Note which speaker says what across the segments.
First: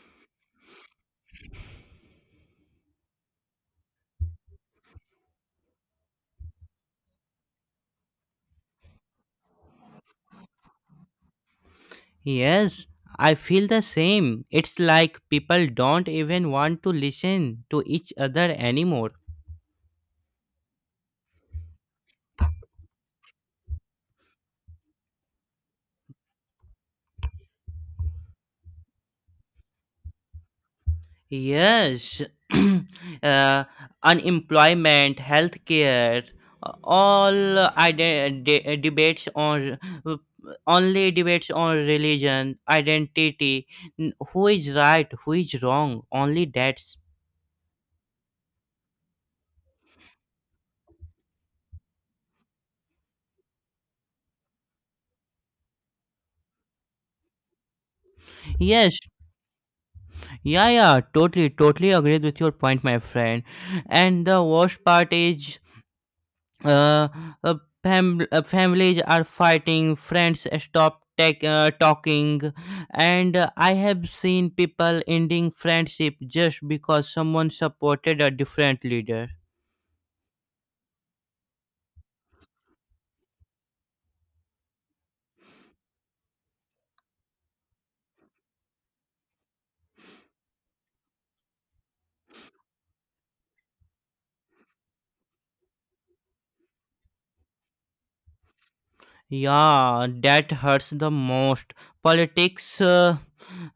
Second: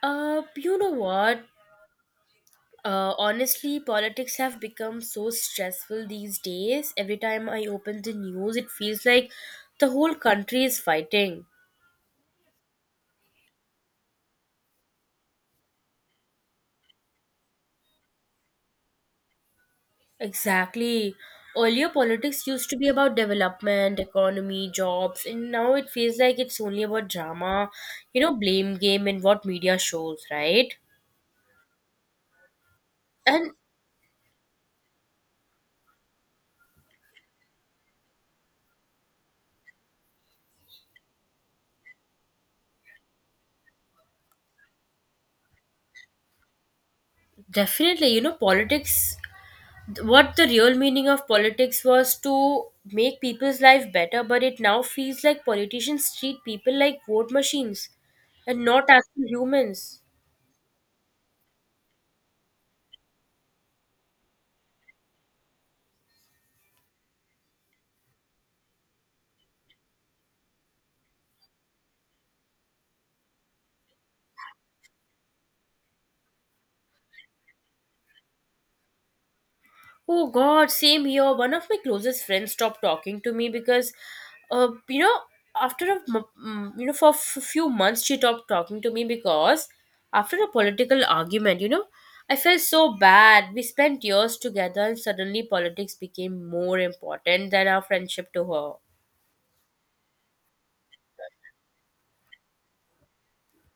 Speaker 1: You know what? Honestly, politics have become so stressful these days. Every time I open the news, it feels like the whole country is fighting.
Speaker 2: Yes, I feel the same. It's like people don't even want to listen to each other anymore.
Speaker 1: Exactly. Earlier, politics used to be about development, economy, jobs, and now it feels like it's only about drama, blame game and what media shows, right?
Speaker 2: Yes,
Speaker 1: And
Speaker 2: uh, unemployment, healthcare, debates on uh, only debates on religion, identity, who is right, who is wrong, only that's.
Speaker 1: definitely, politics. What the real meaning of politics was to make people's life better, but it now feels like politicians treat people like vote machines and not
Speaker 2: Yes,
Speaker 1: actual humans.
Speaker 2: yeah, yeah, totally, totally agreed with your point, my friend. And the worst part is uh, uh, families are fighting friends stop talking and I have seen people ending friendship just because someone supported a different leader.
Speaker 1: Oh god, same here. One of my closest friends stopped talking to me because uh, you know after a m- m- for a few months she stopped talking to me because after a political argument. I felt so bad. We spent years together and suddenly politics became more important than our friendship to her.
Speaker 2: Yeah, that hurts the most. politics uh,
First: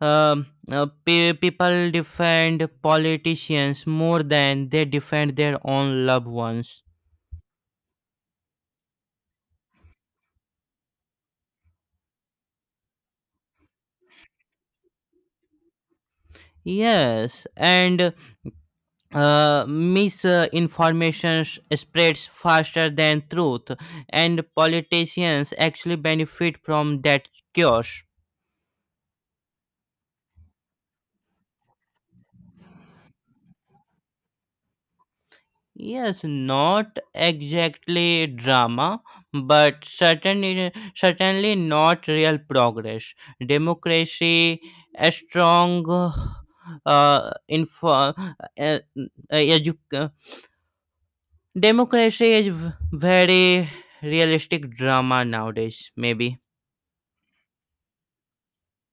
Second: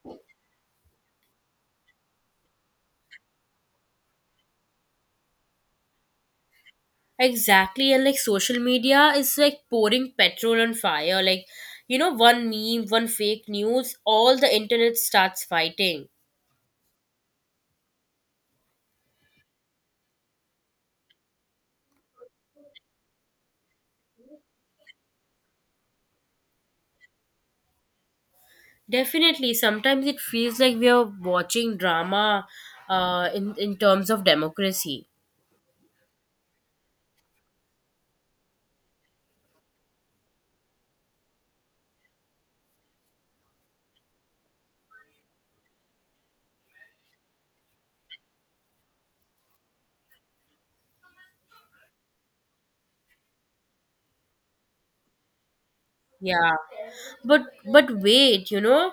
Speaker 2: um, uh, pe- people defend politicians more than they defend their own loved ones.
Speaker 1: Exactly, and like social media is like pouring petrol on fire. Like, one meme, one fake news, all the internet starts fighting.
Speaker 2: Yes, and misinformation spreads faster than truth, and politicians actually benefit from that chaos.
Speaker 1: Definitely, sometimes it feels like we are watching drama in terms of democracy.
Speaker 2: Yes, not exactly drama, but certainly, certainly not real progress. Democracy, a strong uh, info, uh, uh, edu- uh, democracy is very realistic drama nowadays, maybe.
Speaker 1: Yeah. But but wait,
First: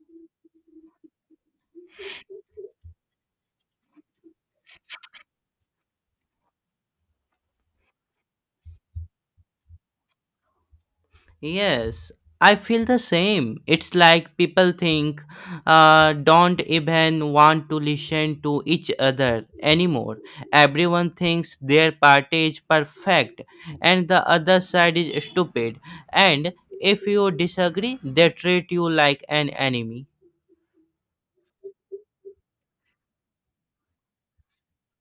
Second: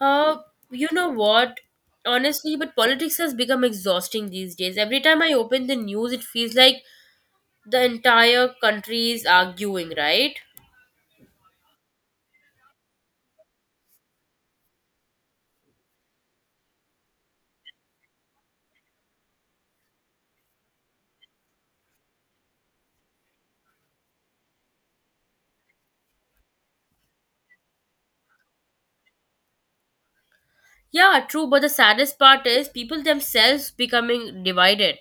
Speaker 1: uh, you know what? Honestly, but politics has become exhausting these days. Every time I open the news, it feels like the entire country is arguing, right?
Speaker 2: Yes, I feel the same. It's like people think don't even want to listen to each other anymore. Everyone thinks their party is perfect and the other side is stupid. And if you disagree, they treat you like an enemy.
Speaker 1: Yeah, true, but the saddest part is people themselves becoming divided,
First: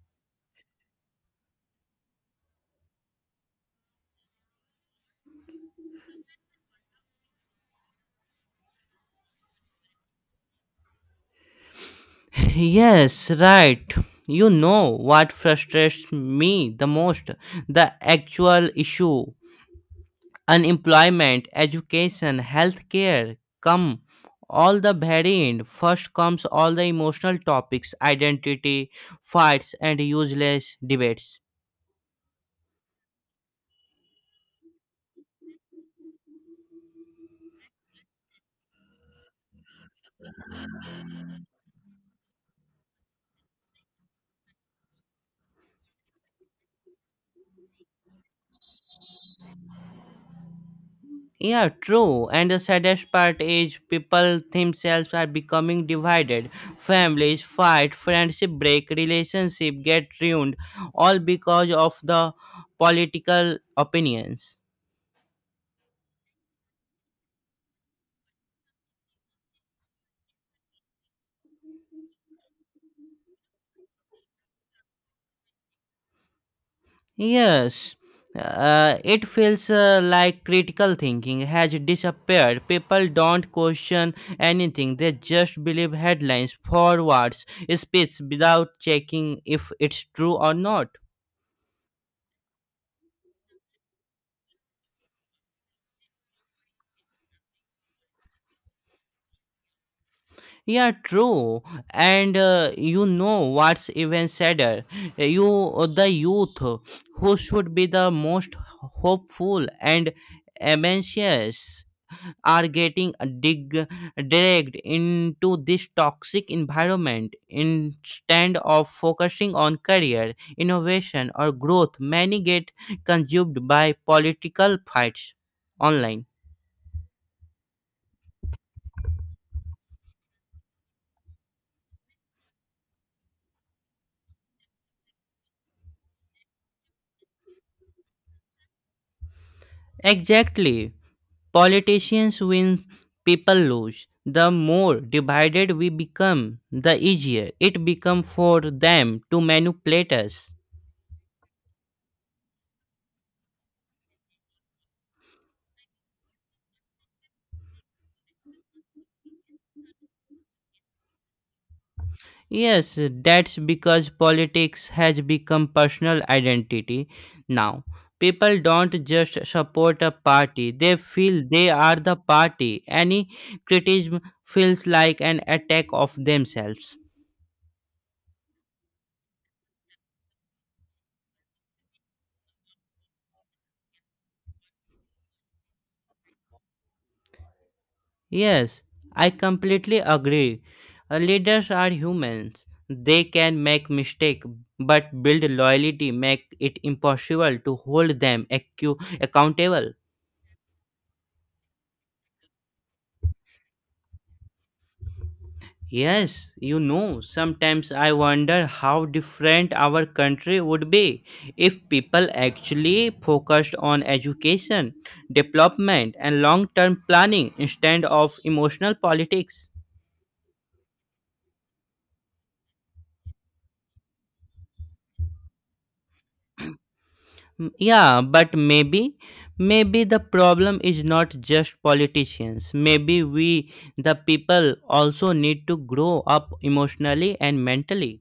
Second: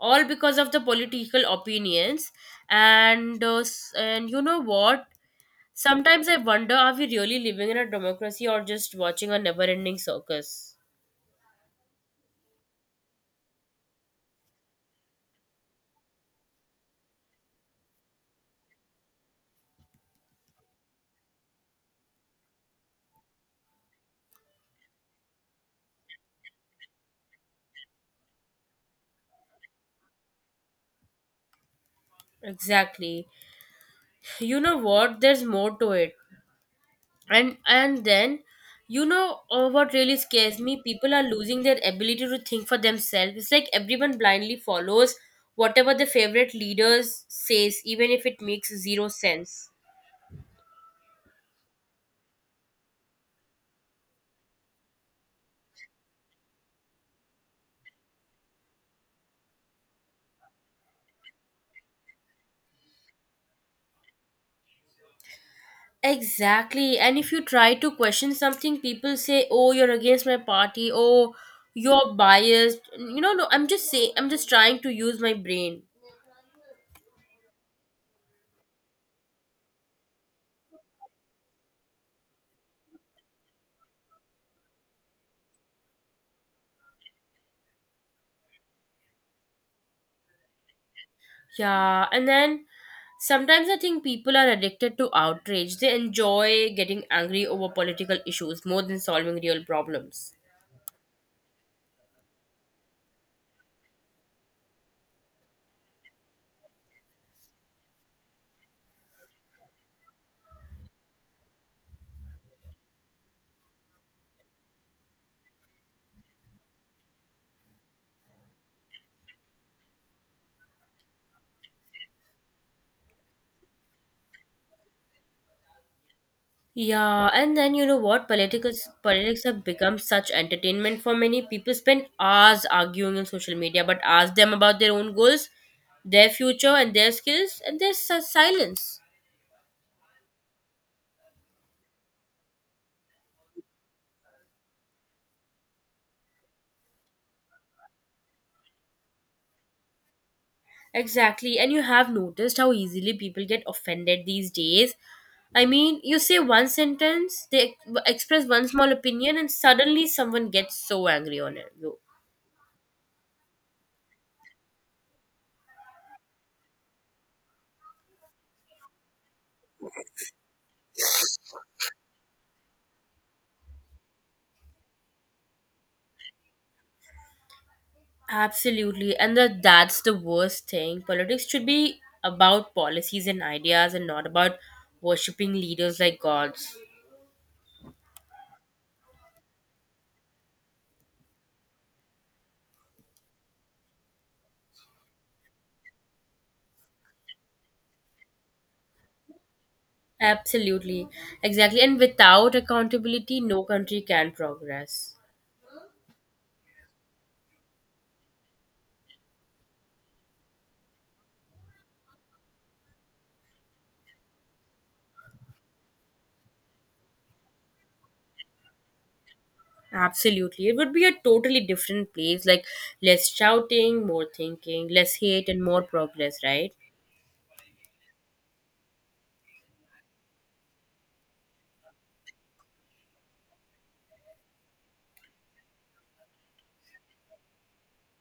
Speaker 1: all because of the political opinions. And you know what? Sometimes I wonder, are we really living in a democracy or just watching a never-ending circus?
Speaker 2: Yes, right. You know what frustrates me the most? The actual issue: unemployment, education, healthcare come all the very end. First comes all the emotional topics, identity, fights, and useless debates.
Speaker 1: Exactly. You know what? There's more to it. And then what really scares me, people are losing their ability to think for themselves. It's like everyone blindly follows whatever their favorite leaders says, even if it makes zero sense.
Speaker 2: Yeah, true. And the saddest part is people themselves are becoming divided. Families fight, friendship break, relationship get ruined, all because of the political opinions.
Speaker 1: Exactly. And if you try to question something, people say, oh, you're against my party, oh, you're biased. No, I'm just saying, I'm just trying to use my brain.
Speaker 2: Yes, it feels like critical thinking has disappeared. People don't question anything, they just believe headlines, forwards, speech without checking if it's true or not.
Speaker 1: Yeah, and then sometimes I think people are addicted to outrage. They enjoy getting angry over political issues more than solving real problems.
Speaker 2: Yeah, true. And you know what's even sadder? You, the youth, who should be the most hopeful and ambitious, are getting dig- dragged into this toxic environment. Instead of focusing on career innovation or growth, many get consumed by political fights online.
Speaker 1: Yeah, and then you know what? Politics have become such entertainment for many people. Spend hours arguing on social media, but ask them about their own goals, their future, and their skills, and there's silence.
Speaker 2: Exactly. Politicians win, people lose. The more divided we become, the easier it becomes for them to manipulate us.
Speaker 1: Exactly. And you have noticed how easily people get offended these days. I mean, you say one sentence, they express one small opinion, and suddenly someone gets so angry on it. No.
Speaker 2: Yes, that's because politics has become personal identity now. People don't just support a party, they feel they are the party. Any criticism feels like an attack of themselves.
Speaker 1: Absolutely. And that's the worst thing. Politics should be about policies and ideas and not about worshipping leaders like gods.
Speaker 2: Yes, I completely agree. Leaders are humans. They can make mistakes, but build loyalty make it impossible to hold them accountable.
Speaker 1: Absolutely. Exactly. And without accountability, no country can progress.
Speaker 2: Yes, you know, sometimes I wonder how different our country would be if people actually focused on education, development, and long term planning instead of emotional politics.
Speaker 1: Absolutely. It would be a totally different place, like less shouting, more thinking, less hate, and more progress, right?
Speaker 2: Mm, yeah, but maybe, maybe the problem is not just politicians. Maybe we, the people, also need to grow up emotionally and mentally.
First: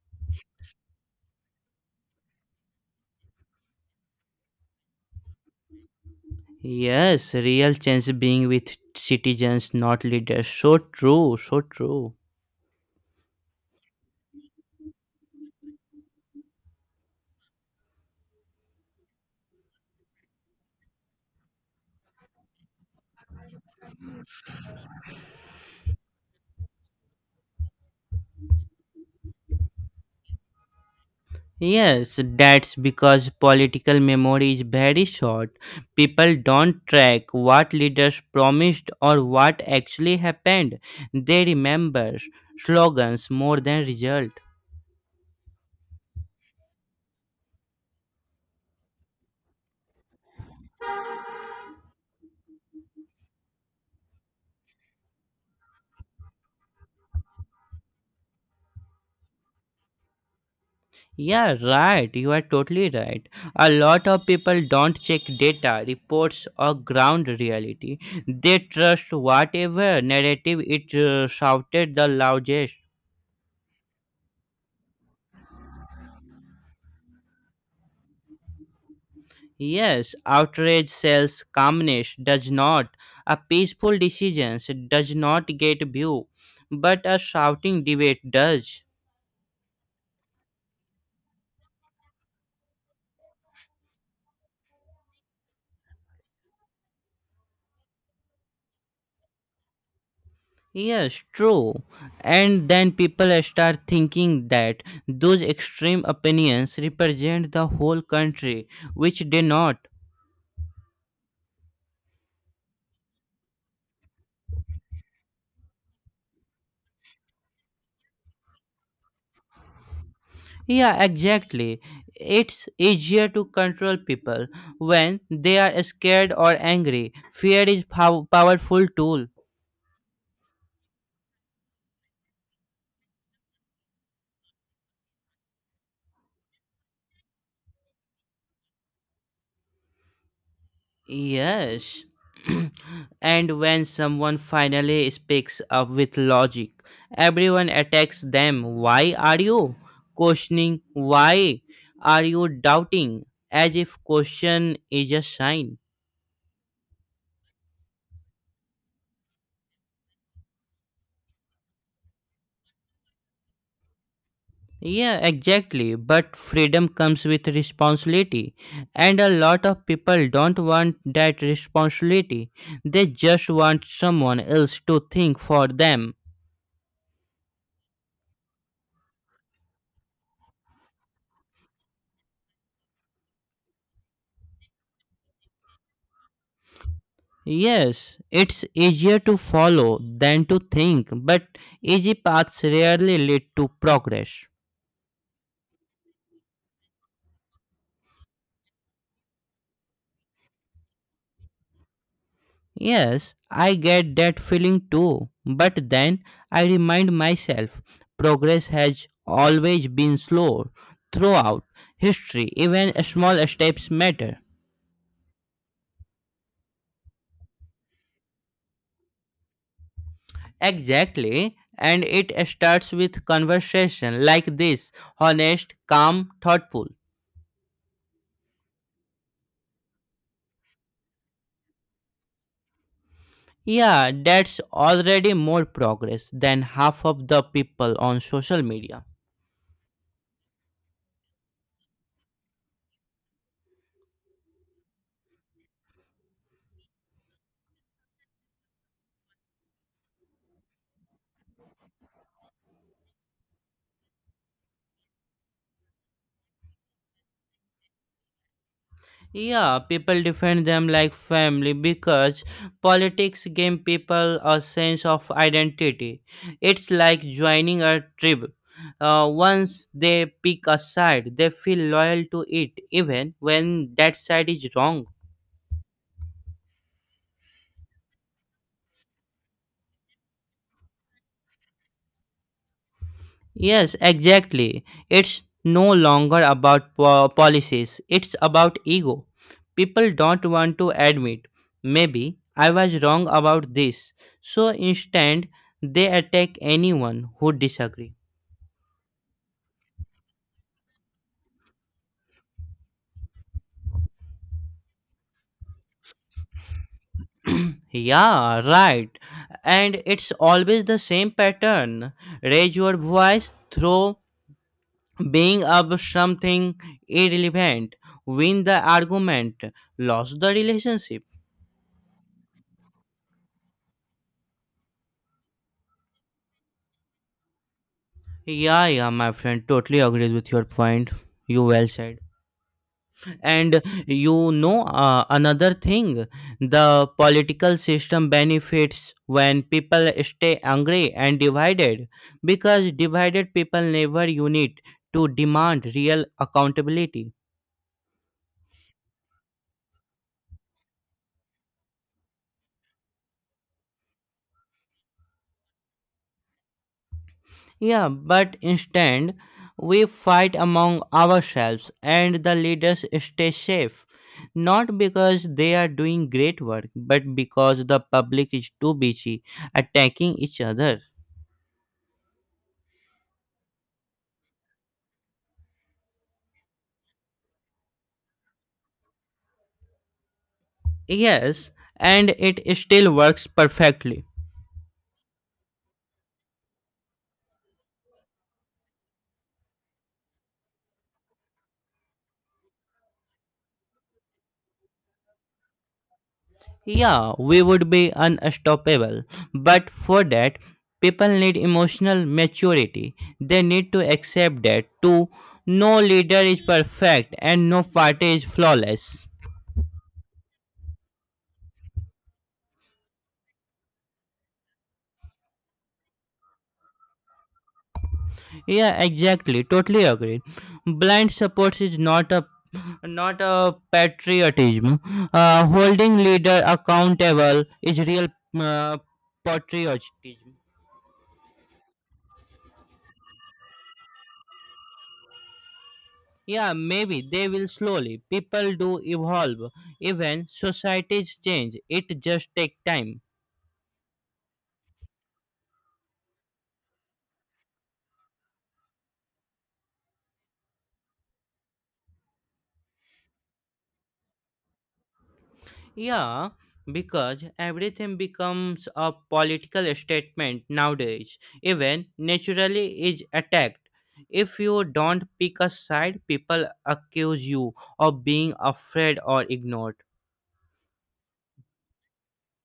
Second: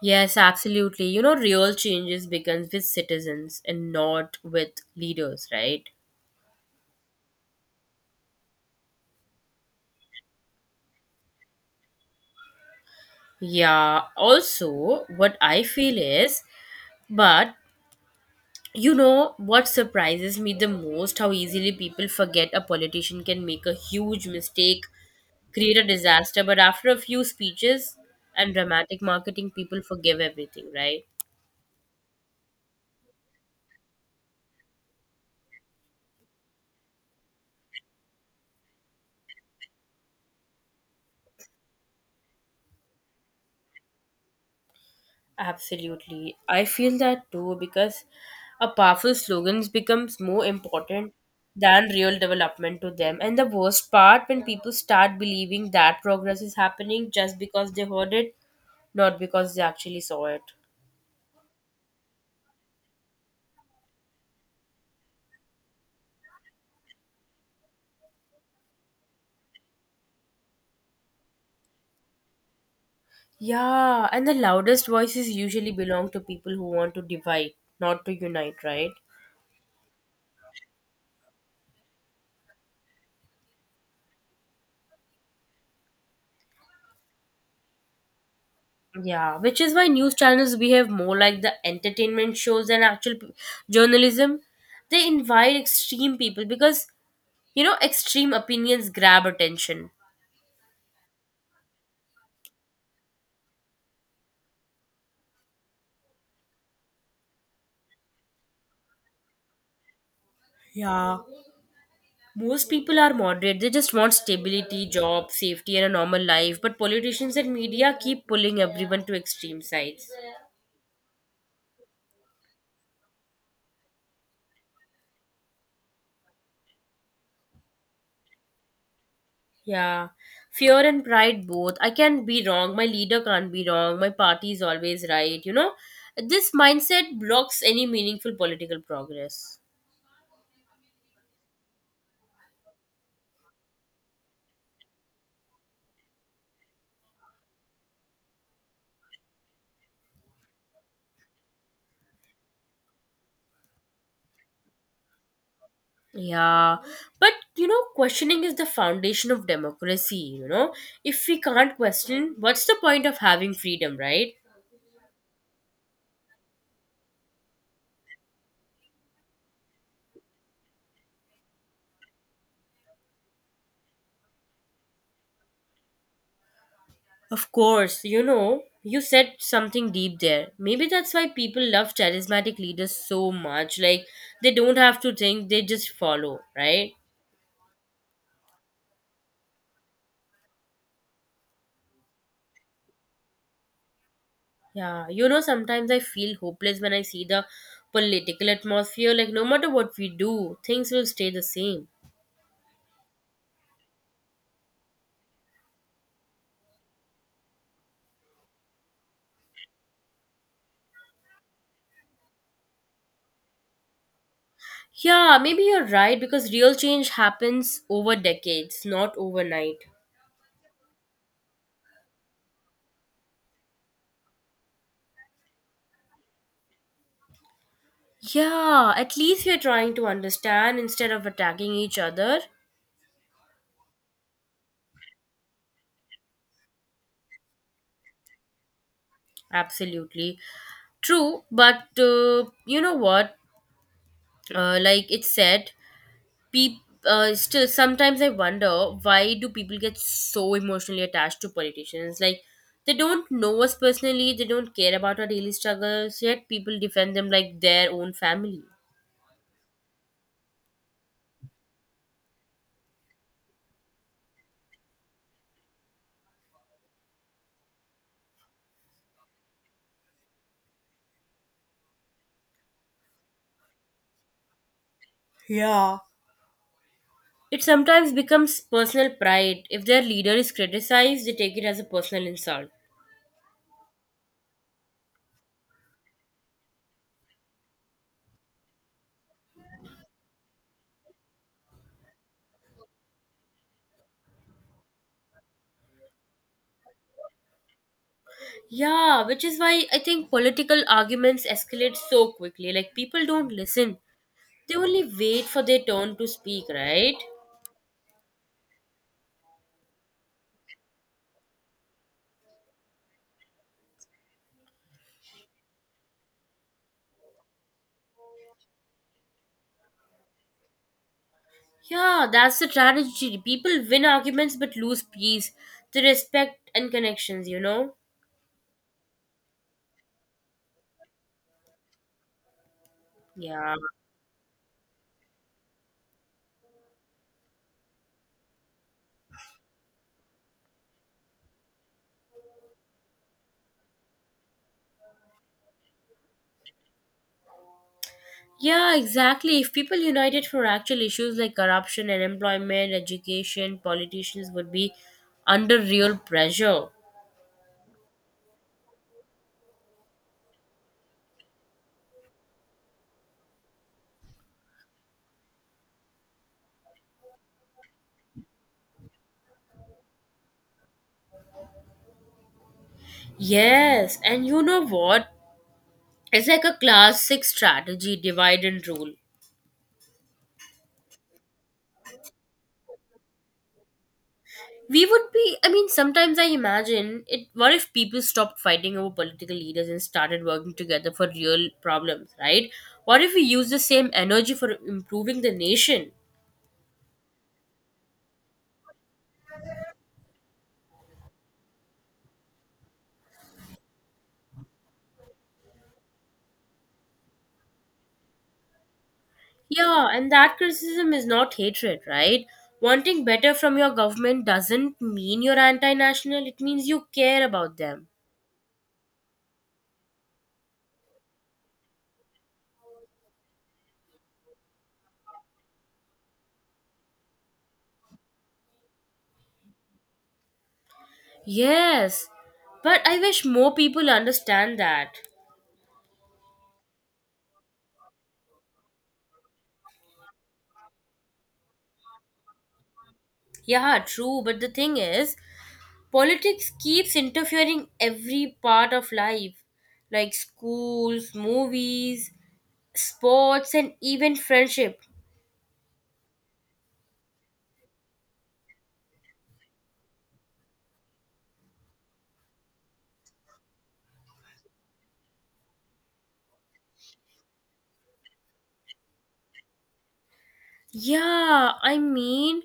Speaker 1: Yes, absolutely. You know, real changes begins with citizens and not with leaders, right?
Speaker 2: Yes, real change being with citizens, not leaders. So true, so true.
Speaker 1: Yeah. Also, what I feel is, but you know what surprises me the most? How easily people forget a politician can make a huge mistake, create a disaster, but after a few speeches and dramatic marketing, people forgive everything, right?
Speaker 2: Yes, that's because political memory is very short. People don't track what leaders promised or what actually happened. They remember slogans more than results.
Speaker 1: Absolutely. I feel that too because a powerful slogans becomes more important than real development to them. And the worst part, when people start believing that progress is happening just because they heard it, not because they actually saw it.
Speaker 2: Yeah, right. You are totally right. A lot of people don't check data, reports, or ground reality. They trust whatever narrative it shouted the loudest.
Speaker 1: Yeah, and the loudest voices usually belong to people who want to divide, not to unite, right?
Speaker 2: Yes, outrage sells, calmness does not. A peaceful decision does not get view, but a shouting debate does.
Speaker 1: Yeah, which is why news channels behave more like the entertainment shows than actual journalism. They invite extreme people because extreme opinions grab attention.
Speaker 2: Yes, true. And then people start thinking that those extreme opinions represent the whole country, which they not.
Speaker 1: Yeah. Most people are moderate. They just want stability, job, safety, and a normal life. But politicians and media keep pulling everyone to extreme sides.
Speaker 2: Yeah, exactly. It's easier to control people when they are scared or angry. Fear is powerful tool.
Speaker 1: Yeah. Fear and pride both. I can't be wrong. My leader can't be wrong. My party is always right. You know, this mindset blocks any meaningful political progress.
Speaker 2: Yes. And when someone finally speaks up with logic, everyone attacks them. Why are you questioning? Why are you doubting? As if question is a sign.
Speaker 1: Yeah, but questioning is the foundation of democracy. If we can't question, what's the point of having freedom, right?
Speaker 2: Yeah, exactly. But freedom comes with responsibility. And a lot of people don't want that responsibility. They just want someone else to think for them.
Speaker 1: Of course. You said something deep there. Maybe that's why people love charismatic leaders so much. Like, they don't have to think, they just follow, right?
Speaker 2: Yes, it's easier to follow than to think, but easy paths rarely lead to progress.
Speaker 1: Yeah, sometimes I feel hopeless when I see the political atmosphere. Like, no matter what we do, things will stay the same.
Speaker 2: Yes, I get that feeling too, but then I remind myself progress has always been slow throughout history. Even small steps matter.
Speaker 1: Yeah, maybe you're right because real change happens over decades, not overnight.
Speaker 2: Exactly, and it starts with conversation like this: honest, calm, thoughtful.
Speaker 1: Yeah, at least we're trying to understand instead of attacking each other.
Speaker 2: Yeah, that's already more progress than half of the people on social media.
Speaker 1: Absolutely. True, but you know what? Like it said, people still sometimes I wonder, why do people get so emotionally attached to politicians? Like they don't know us personally, they don't care about our daily struggles, yet people defend them like their own family.
Speaker 2: Yeah, people defend them like family because politics give people a sense of identity. It's like joining a tribe. Once they pick a side, they feel loyal to it even when that side is wrong.
Speaker 1: Yeah. It sometimes becomes personal pride. If their leader is criticized, they take it as a personal insult.
Speaker 2: Yes, exactly. It's no longer about policies, it's about ego. People don't want to admit, maybe I was wrong about this. So instead, they attack anyone who disagrees.
Speaker 1: Yeah, which is why I think political arguments escalate so quickly. Like, people don't listen, they only wait for their turn to speak, right?
Speaker 2: Yeah, right. And it's always the same pattern. Raise your voice through being of something irrelevant, win the argument, lose the relationship.
Speaker 1: Yeah, that's the tragedy. People win arguments but lose peace, the respect and connections, you know?
Speaker 2: Yeah, yeah, my friend, totally agrees with your point. You well said.
Speaker 1: Yeah.
Speaker 2: And you know, another thing, the political system benefits when people stay angry and divided, because divided people never unite to demand real accountability.
Speaker 1: Yeah, exactly. If people united for actual issues like corruption and employment, education, politicians would be under real pressure.
Speaker 2: Yeah, but instead, we fight among ourselves and the leaders stay safe. Not because they are doing great work, but because the public is too busy attacking each other.
Speaker 1: Yes, and you know what? It's like a classic strategy, divide and rule.
Speaker 2: Yes, and it still works perfectly.
Speaker 1: We would be, I mean, sometimes I imagine it. What if people stopped fighting over political leaders and started working together for real problems, right? What if we use the same energy for improving the nation?
Speaker 2: Yeah, we would be unstoppable, but for that, people need emotional maturity. They need to accept that, too, no leader is perfect and no party is flawless.
Speaker 1: Yeah, and that criticism is not hatred, right? Wanting better from your government doesn't mean you're anti national, it means you care about them.
Speaker 2: Yeah, exactly. Totally agreed. Blind support is not a patriotism. Holding leader accountable is real uh, patriotism.
Speaker 1: Yes, but I wish more people understand that.
Speaker 2: Yeah, maybe they will slowly. People do evolve. Even societies change. It just take time.
Speaker 1: Yeah, true. But the thing is, politics keeps interfering every part of life, like schools, movies, sports, and even friendship.
Speaker 2: Yeah, because everything becomes a political statement nowadays. Even naturally is attacked. If you don't pick a side, people accuse you of being afraid or ignored.
Speaker 1: Yeah, I mean,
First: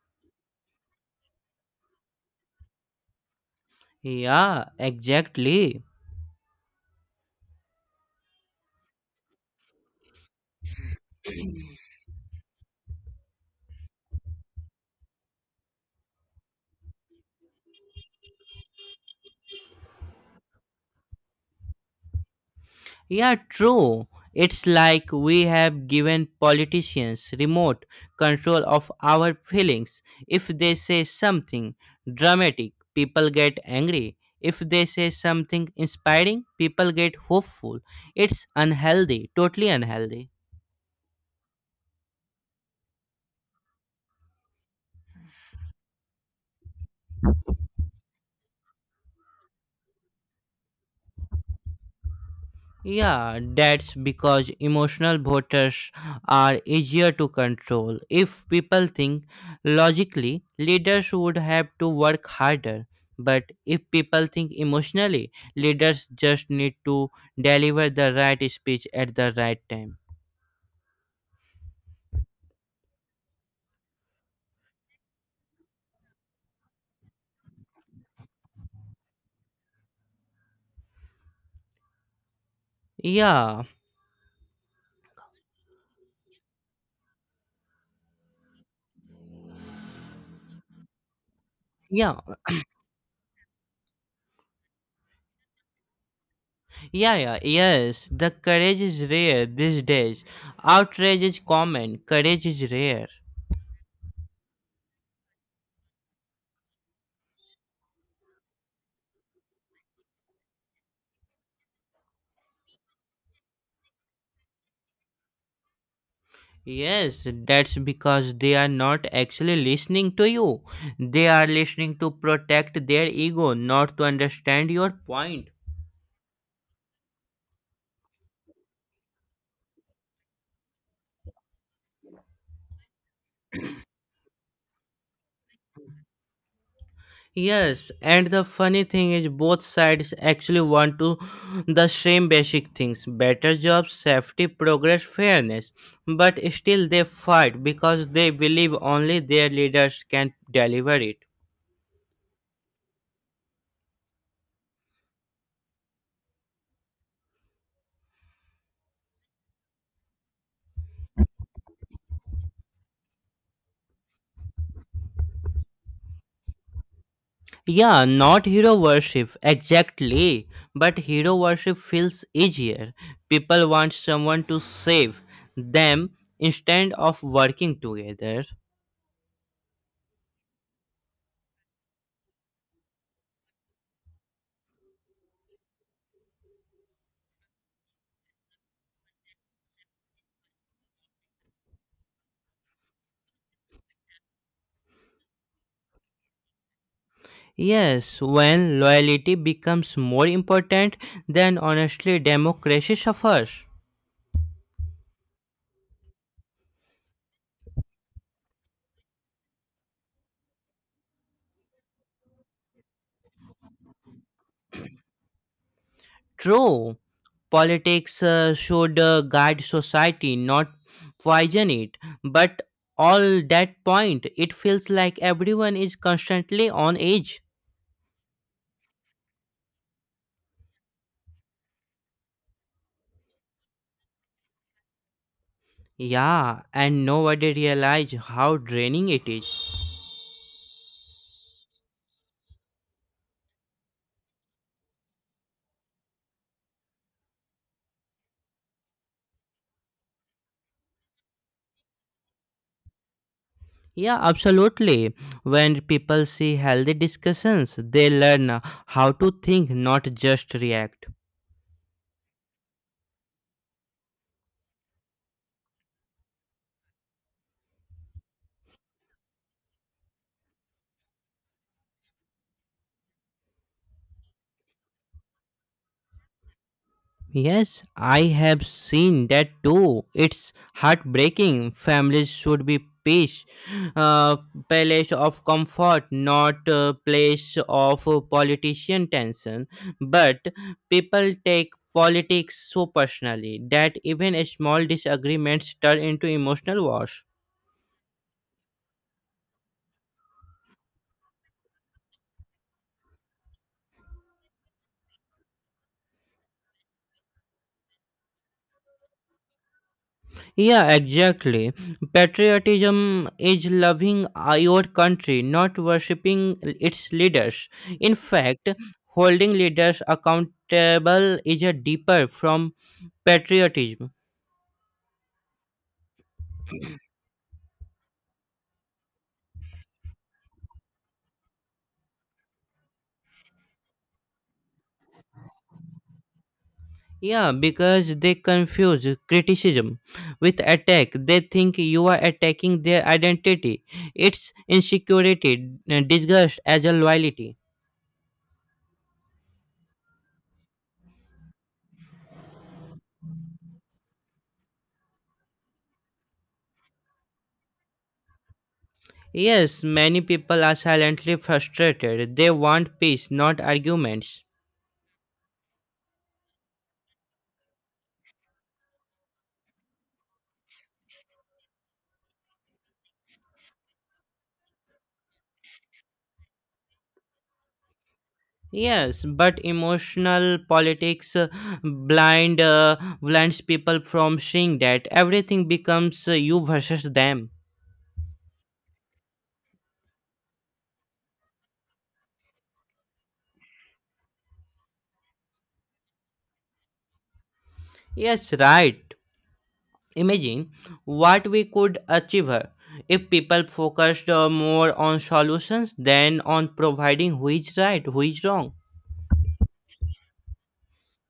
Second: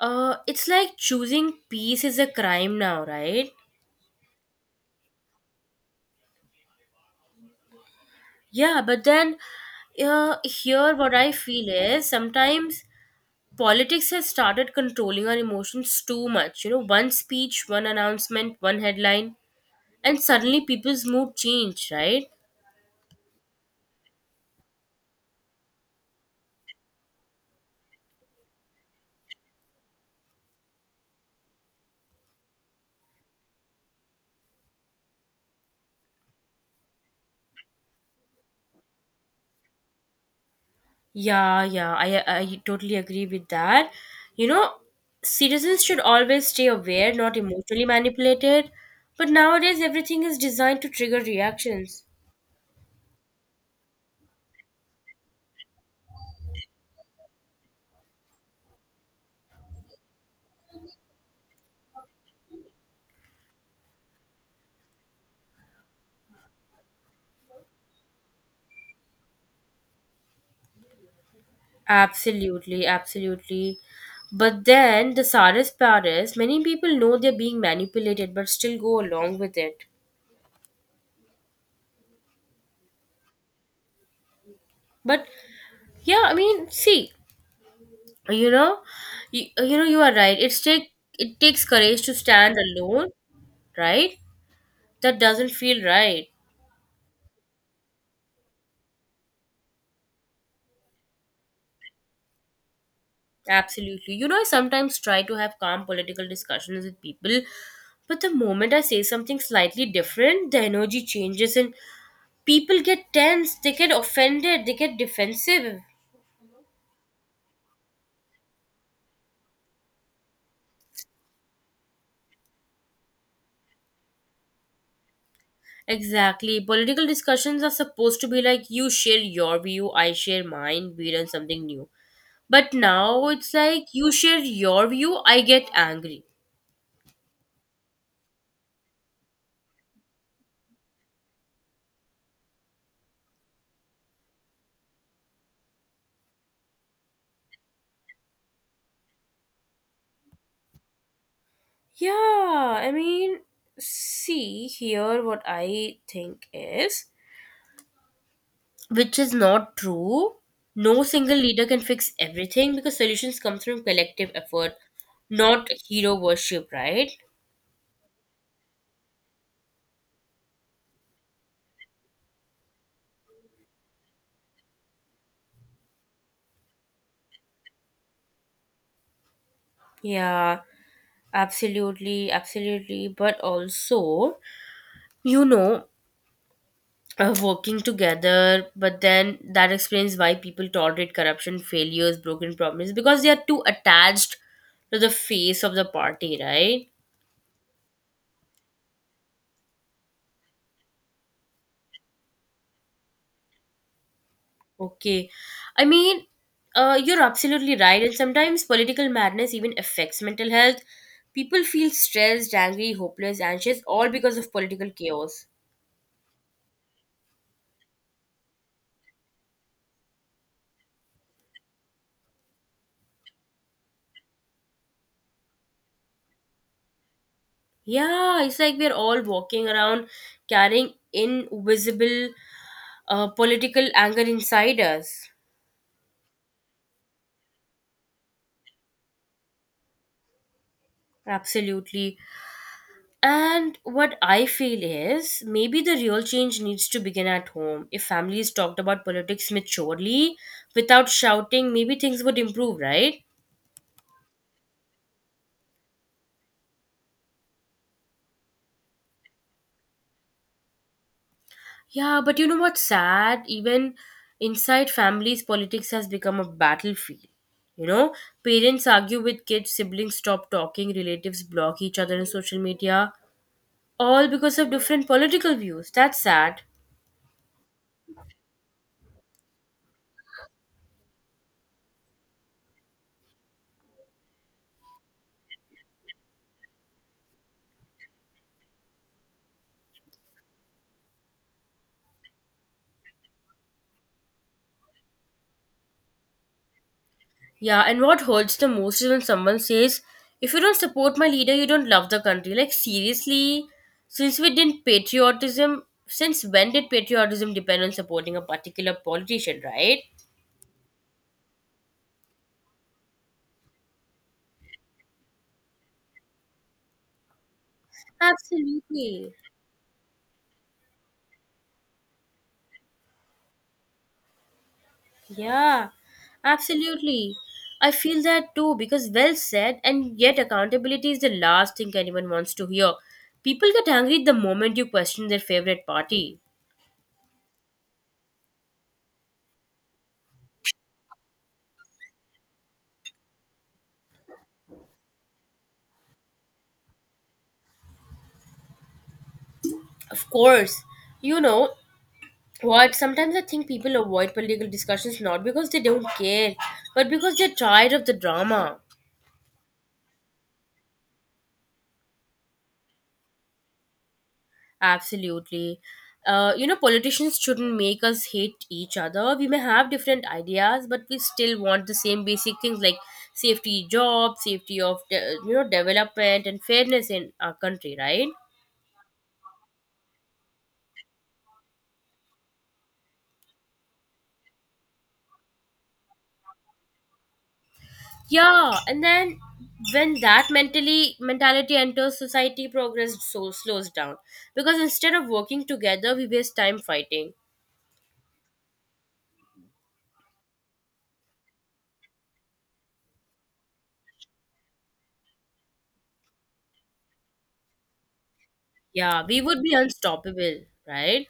Speaker 1: it's like choosing peace is a crime now, right?
Speaker 2: Yeah, exactly.
Speaker 1: Yeah, but then here what I feel is, sometimes politics has started controlling our emotions too much. You know, one speech, one announcement, one headline, and suddenly people's mood change, right?
Speaker 2: Yeah, true. It's like we have given politicians remote control of our feelings. If they say something dramatic, people get angry. If they say something inspiring, people get hopeful. It's unhealthy, totally unhealthy.
Speaker 1: Yeah, yeah, I totally agree with that. You know, citizens should always stay aware, not emotionally manipulated. But nowadays, everything is designed to trigger reactions.
Speaker 2: Yeah, that's because emotional voters are easier to control. If people think logically, leaders would have to work harder. But if people think emotionally, leaders just need to deliver the right speech at the right time.
Speaker 1: Absolutely, absolutely. But then, the saddest part is many people know they're being manipulated but still go along with it.
Speaker 2: Yeah,
Speaker 1: But yeah, I mean, see, you know, you are right. It takes courage to
Speaker 2: yeah,
Speaker 1: stand alone, right? That doesn't feel right.
Speaker 2: yeah, yes. The courage is rare these days. Outrage is common, courage is rare.
Speaker 1: Absolutely. I sometimes try to have calm political discussions with people, but the moment I say something slightly different, the energy changes and people get tense, they get offended, they get defensive.
Speaker 2: Yes, that's because they are not actually listening to you. They are listening to protect their ego, not to understand your point.
Speaker 1: Exactly. Political discussions are supposed to be like, you share your view, I share mine, we learn something new. But now it's like, you share your view, I get angry.
Speaker 2: Yes, and the funny thing is both sides actually want to the same basic things: better jobs, safety, progress, fairness. But still they fight because they believe only their leaders can deliver it.
Speaker 1: Yeah, I mean, see here what I think is, which is not true. No single leader can fix everything because solutions comes from collective effort, not hero worship, right?
Speaker 2: Yeah, not hero worship, exactly. But hero worship feels easier. People want someone to save them instead of working together.
Speaker 1: Yeah, absolutely, absolutely. But also, you know, working together, but then that explains why people tolerate corruption, failures, broken promises because they are too attached to the face of the party, right?
Speaker 2: Yes, when loyalty becomes more important, then honestly, democracy suffers.
Speaker 1: Okay. I mean, you're absolutely right. And sometimes political madness even affects mental health. People feel stressed, angry, hopeless, anxious, all because of political chaos.
Speaker 2: True, politics should guide society, not poison it. But all that point, it feels like everyone is constantly on edge.
Speaker 1: Yeah, it's like we're all walking around carrying invisible political anger inside us.
Speaker 2: Yeah, and nobody realize how draining it is.
Speaker 1: Absolutely. And what I feel is, maybe the real change needs to begin at home. If families talked about politics maturely without shouting, maybe things would improve, right?
Speaker 2: Yeah, absolutely. When people see healthy discussions, they learn how to think, not just react.
Speaker 1: Yeah, but you know what's sad? Even inside families, politics has become a battlefield. You know, Parents argue with kids, siblings stop talking, relatives block each other on social media, all because of different political views. That's sad.
Speaker 2: Yes, I have seen that too. It's heartbreaking. Families should be peace, uh, place of comfort, not a place of politician tension. But people take politics so personally that even small disagreements turn into emotional wars.
Speaker 1: Yeah, and what hurts the most is when someone says, if you don't support my leader, you don't love the country. Like, seriously? Since we didn't patriotism, since when did patriotism depend on supporting a particular politician, right?
Speaker 2: Yeah, exactly. Patriotism is loving your country, not worshipping its leaders. In fact,
Speaker 1: Absolutely.
Speaker 2: holding leaders accountable is a deeper from patriotism.
Speaker 1: Yeah, absolutely. I feel that too because, well said, and yet accountability is the last thing anyone wants to hear. People get angry the moment you question their favorite party.
Speaker 2: Yeah, because they confuse criticism with attack. They think you are attacking their identity. It's insecurity disguised as a loyalty.
Speaker 1: Of course, you know what? Sometimes I think people avoid political discussions not because they don't care, but because they're tired of the drama.
Speaker 2: Yes, many people are silently frustrated. They want peace, not arguments.
Speaker 1: Absolutely. Politicians shouldn't make us hate each other. We may have different ideas, but we still want the same basic things like safety, job, safety of development and fairness in our country, right?
Speaker 2: Yes, but emotional politics blind blinds people from seeing that everything becomes you versus them.
Speaker 1: Yeah, and then when that mentally mentality enters society, progress so slows down because instead of working together, we waste time fighting.
Speaker 2: Yes, right. Imagine what we could achieve here if people focused more on solutions than on providing who is right, who is wrong.
Speaker 1: Yeah, we would be unstoppable, right?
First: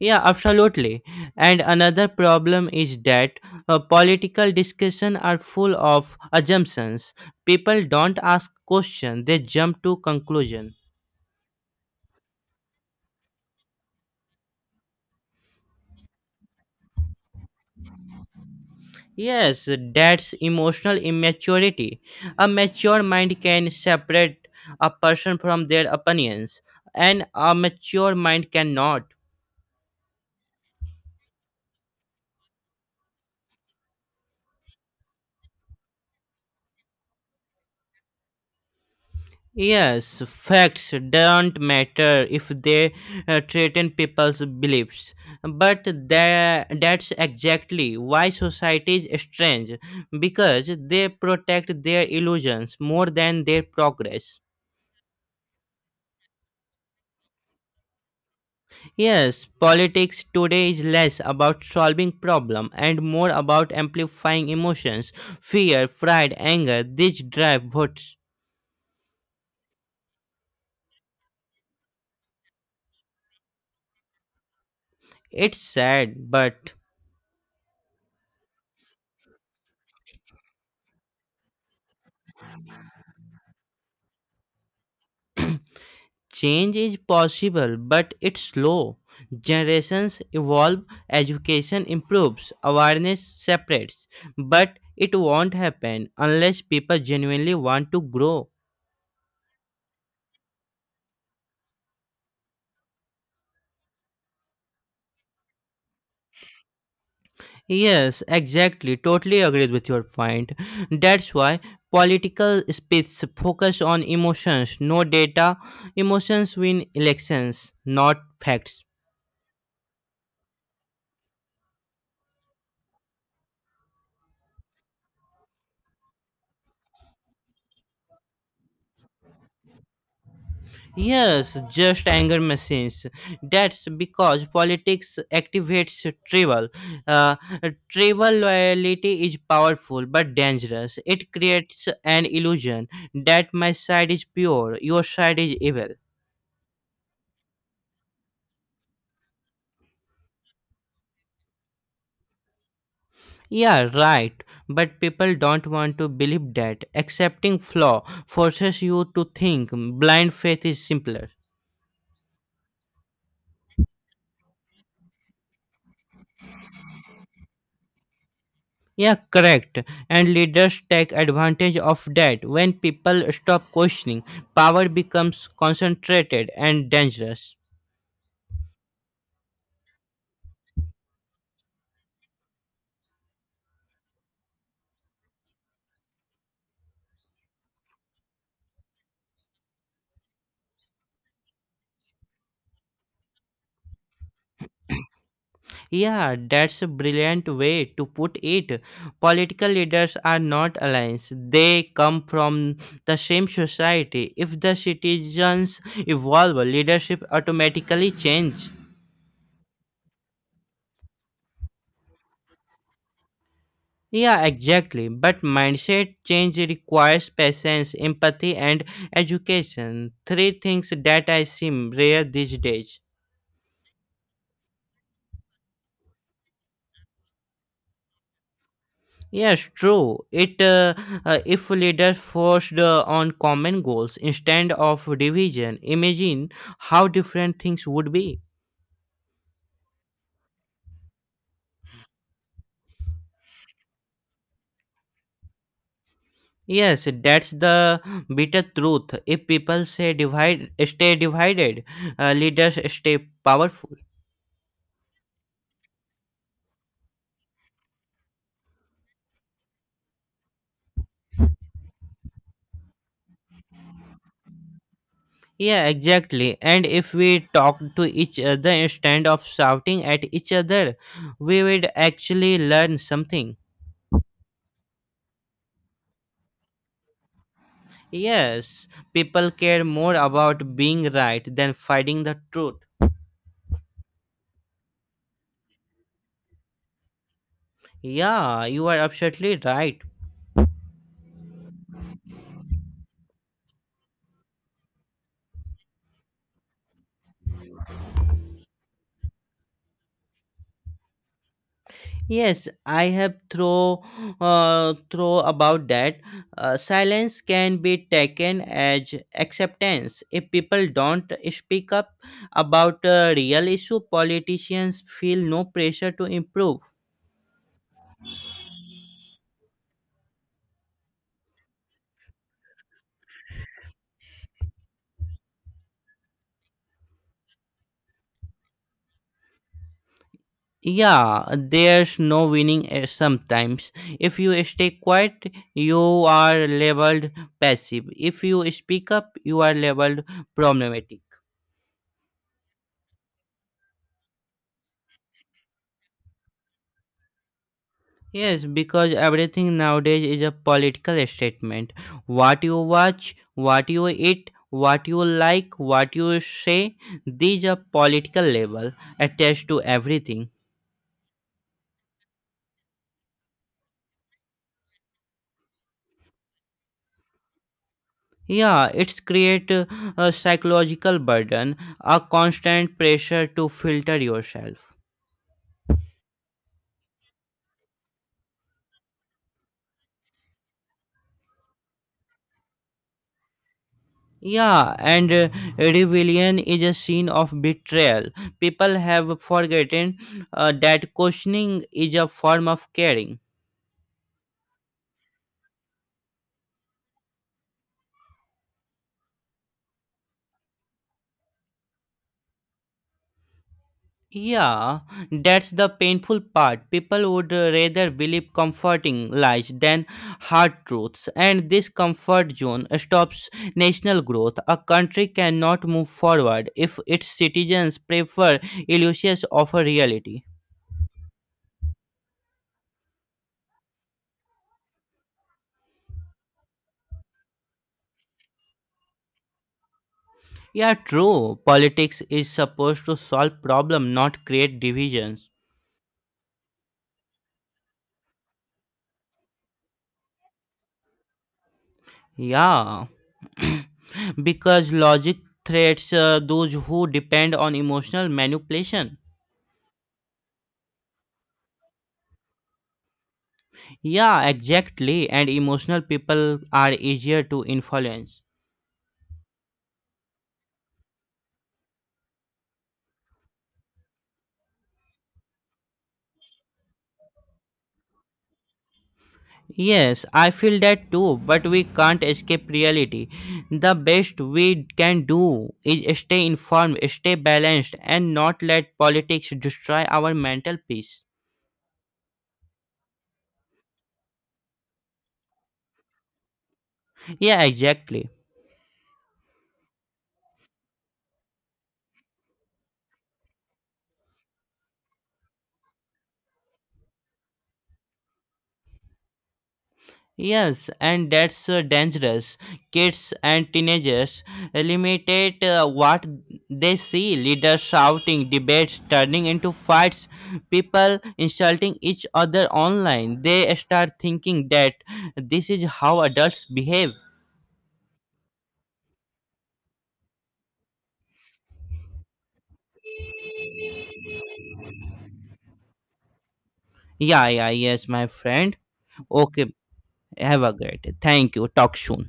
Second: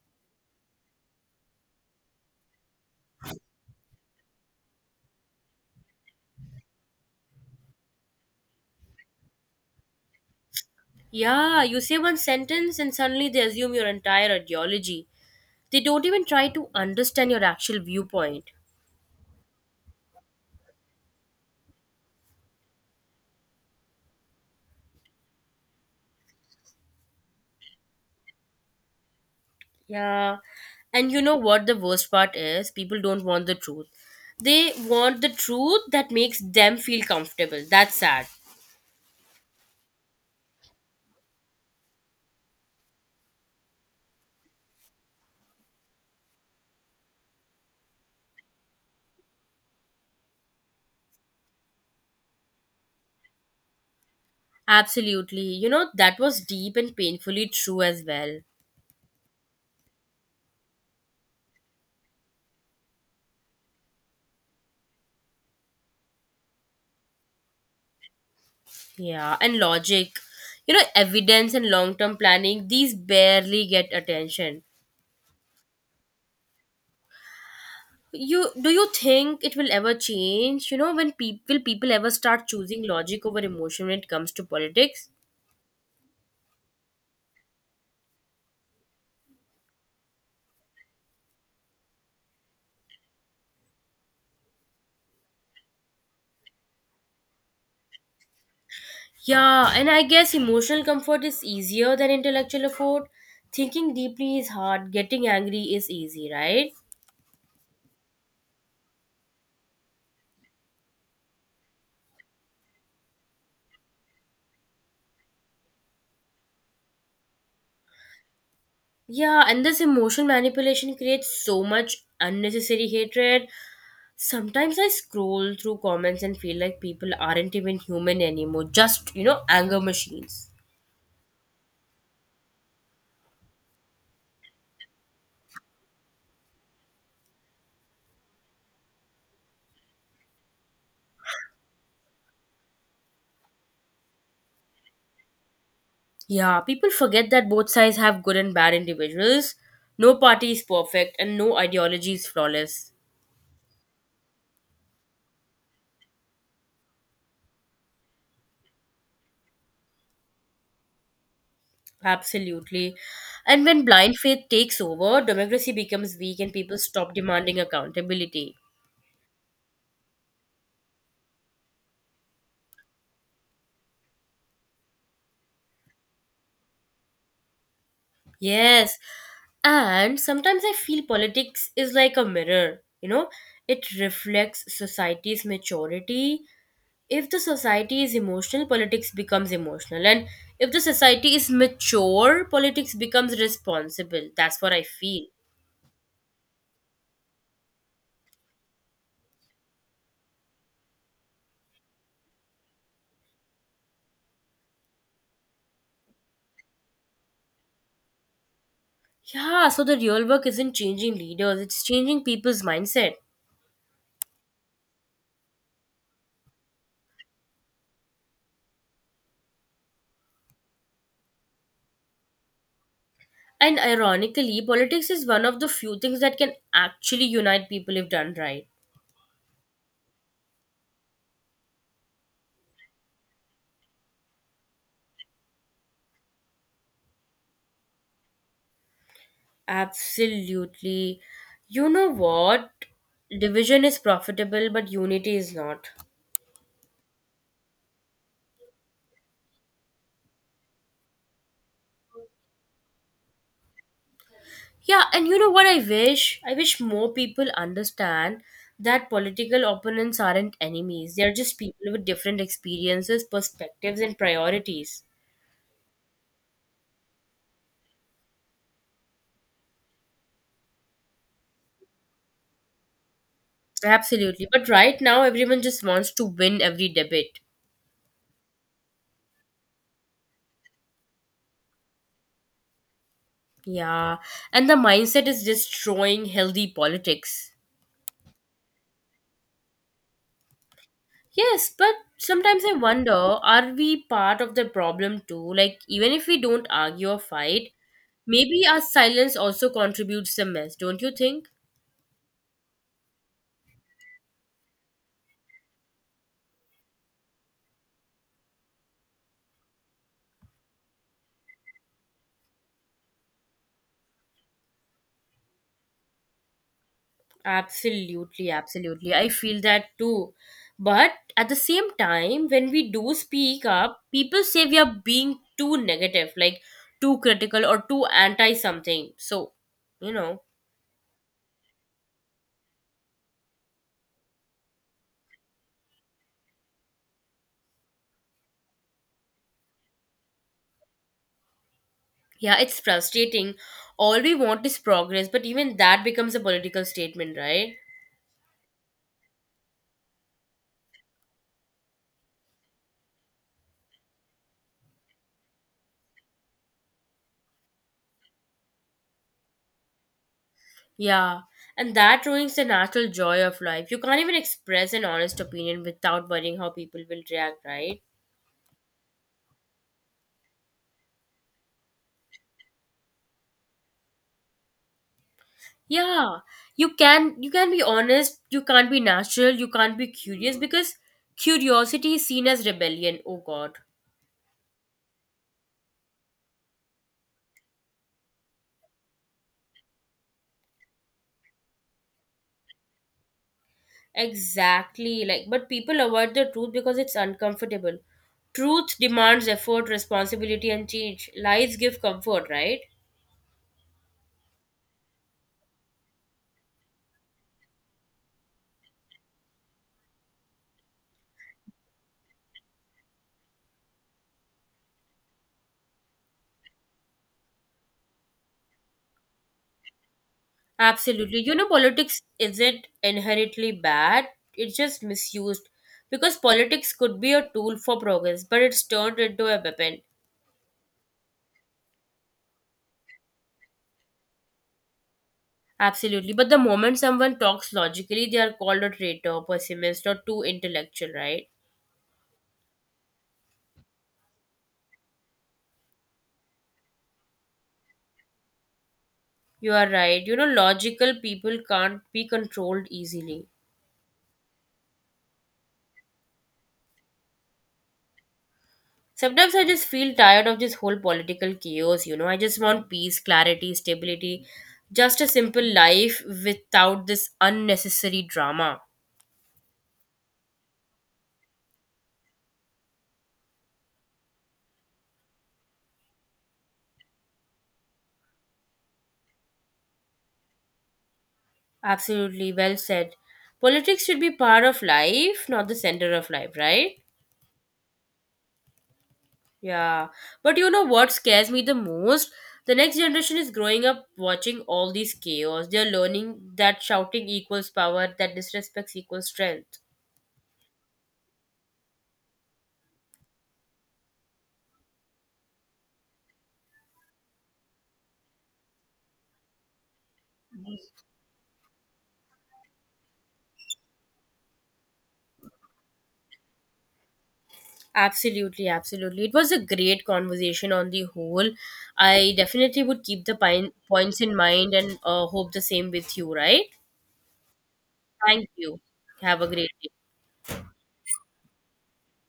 Speaker 2: Yeah, absolutely. And another problem is that political discussion are full of assumptions. People don't ask questions; they jump to conclusion.
Speaker 1: Yeah, you say one sentence and suddenly they assume your entire ideology. They don't even try to understand your actual viewpoint.
Speaker 2: Yes, that's emotional immaturity. A mature mind can separate a person from their opinions, and a mature mind cannot.
Speaker 1: Yeah. And you know what the worst part is? People don't want the truth. They want the truth that makes them feel comfortable. That's sad.
Speaker 2: Yes, facts don't matter if they threaten people's beliefs. But that's exactly why society is strange, because they protect their illusions more than their progress.
Speaker 1: Absolutely. You know, that was deep and painfully true as well.
Speaker 2: Yes, politics today is less about solving problem and more about amplifying emotions: fear, pride, anger. These drive votes.
Speaker 1: Yeah, and logic. You know, evidence and long term planning, these barely get attention.
Speaker 2: It's sad, but
Speaker 1: You do you think it will ever change? You know, when people will people ever start choosing logic over emotion when it comes to politics?
Speaker 2: change is possible, but it's slow. Generations evolve, education improves, awareness separates, but it won't happen unless people genuinely want to grow.
Speaker 1: Yeah, and I guess emotional comfort is easier than intellectual effort. Thinking deeply is hard, getting angry is easy, right?
Speaker 2: Yes, exactly. Totally agreed with your point. That's why political speech focus on emotions, no data. Emotions win elections, not facts.
Speaker 1: Yeah, and this emotion manipulation creates so much unnecessary hatred. Sometimes I scroll through comments and feel like people aren't even human anymore, just, you know, anger machines.
Speaker 2: Yes, just anger machines. That's because politics activates tribal. Uh, tribal loyalty is powerful but dangerous. It creates an illusion that my side is pure, your side is evil.
Speaker 1: Yeah, people forget that both sides have good and bad individuals. No party is perfect, and no ideology is flawless.
Speaker 2: Yeah, right. But people don't want to believe that. Accepting flaw forces you to think blind faith is simpler.
Speaker 1: Absolutely. And when blind faith takes over, democracy becomes weak and people stop demanding accountability.
Speaker 2: Yeah, correct. And leaders take advantage of that. When people stop questioning, power becomes concentrated and dangerous.
Speaker 1: Yes. And sometimes I feel politics is like a mirror, you know, it reflects society's maturity. If the society is emotional, politics becomes emotional. And if the society is mature, politics becomes responsible. That's what I feel.
Speaker 2: Yeah, that's a brilliant way to put it. Political leaders are not allies, they come from the same society. If the citizens evolve, leadership automatically changes.
Speaker 1: Yeah, so the real work isn't changing leaders, it's changing people's mindset.
Speaker 2: Yeah, exactly. But mindset change requires patience, empathy, and education. Three things that I seem rare these days.
Speaker 1: And ironically, politics is one of the few things that can actually unite people if done right.
Speaker 2: Yes, true. It if leaders forced on common goals instead of division, imagine how different things would be.
Speaker 1: Absolutely. You know what? Division is profitable, but unity is not.
Speaker 2: Yes, that's the bitter truth. If people say divide, stay divided, leaders stay powerful.
Speaker 1: Yeah, and you know what I wish? I wish more people understand that political opponents aren't enemies. They're just people with different experiences, perspectives, and priorities.
Speaker 2: Yeah, exactly. And if we talk to each other instead of shouting at each other, we would actually learn something.
Speaker 1: Absolutely. But right now, everyone just wants to win every debate.
Speaker 2: Yes, people care more about being right than finding the truth.
Speaker 1: Yeah, and the mindset is destroying healthy politics.
Speaker 2: Yeah, you are absolutely right.
Speaker 1: Yes, but sometimes I wonder, are we part of the problem too? Like, even if we don't argue or fight, maybe our silence also contributes the mess, don't you think?
Speaker 2: Yes, I have throw about that. Silence can be taken as acceptance. If people don't speak up about a real issue, politicians feel no pressure to improve.
Speaker 1: Absolutely, absolutely. I feel that too. But at the same time, when we do speak up, people say we are being too negative, like too critical or too anti something. So, you know.
Speaker 2: Yeah, there's no winning sometimes. If you stay quiet, you are labeled passive. If you speak up, you are labeled problematic.
Speaker 1: Yeah, it's frustrating. All we want is progress, but even that becomes a political statement, right?
Speaker 2: Yes, because everything nowadays is a political statement. What you watch, what you eat, what you like, what you say, these are political label attached to everything.
Speaker 1: Yeah, and that ruins the natural joy of life. You can't even express an honest opinion without worrying how people will react, right?
Speaker 2: Yeah, it's create a psychological burden, a constant pressure to filter yourself.
Speaker 1: Yeah, you can be honest, you can't be natural, you can't be curious because curiosity is seen as rebellion. Oh god.
Speaker 2: Yeah, and rebellion is a scene of betrayal. People have forgotten that questioning is a form of caring.
Speaker 1: Exactly. Like, but people avoid the truth because it's uncomfortable. Truth demands effort, responsibility, and change. Lies give comfort, right?
Speaker 2: Yeah, that's the painful part. People would rather believe comforting lies than hard truths, and this comfort zone stops national growth. A country cannot move forward if its citizens prefer illusions over reality.
Speaker 1: Absolutely. You know, politics isn't inherently bad, it's just misused. Because politics could be a tool for progress, but it's turned into a weapon.
Speaker 2: Yeah, true. Politics is supposed to solve problems, not create divisions.
Speaker 1: Absolutely. But the moment someone talks logically, they are called a traitor, pessimist, or too intellectual, right?
Speaker 2: Yeah. Because logic threats those who depend on emotional manipulation.
Speaker 1: You are right. You know, logical people can't be controlled easily.
Speaker 2: Yeah, exactly. And emotional people are easier to influence.
Speaker 1: Sometimes I just feel tired of this whole political chaos, you know. I just want peace, clarity, stability, just a simple life without this unnecessary drama.
Speaker 2: Yes, I feel that too, but we can't escape reality. The best we can do is stay informed, stay balanced, and not let politics destroy our mental peace.
Speaker 1: Absolutely, well said. Politics should be part of life, not the center of life, right?
Speaker 2: Yeah, exactly.
Speaker 1: Yeah. But you know what scares me the most? The next generation is growing up watching all these chaos. They're learning that shouting equals power, that disrespects equals strength.
Speaker 2: Yes, and that's dangerous. Kids and teenagers limited what they see leaders shouting, debates turning into fights, people insulting each other online. They start thinking that this is how adults behave.
Speaker 1: Absolutely, absolutely. It was a great conversation on the whole. I definitely would keep the pine points in mind and hope the same with you, right?
Speaker 2: Yeah, yeah, yes, my
Speaker 1: Thank
Speaker 2: friend.
Speaker 1: you. Have a great
Speaker 2: Okay,
Speaker 1: day.
Speaker 2: have a great day. Thank you. Talk soon.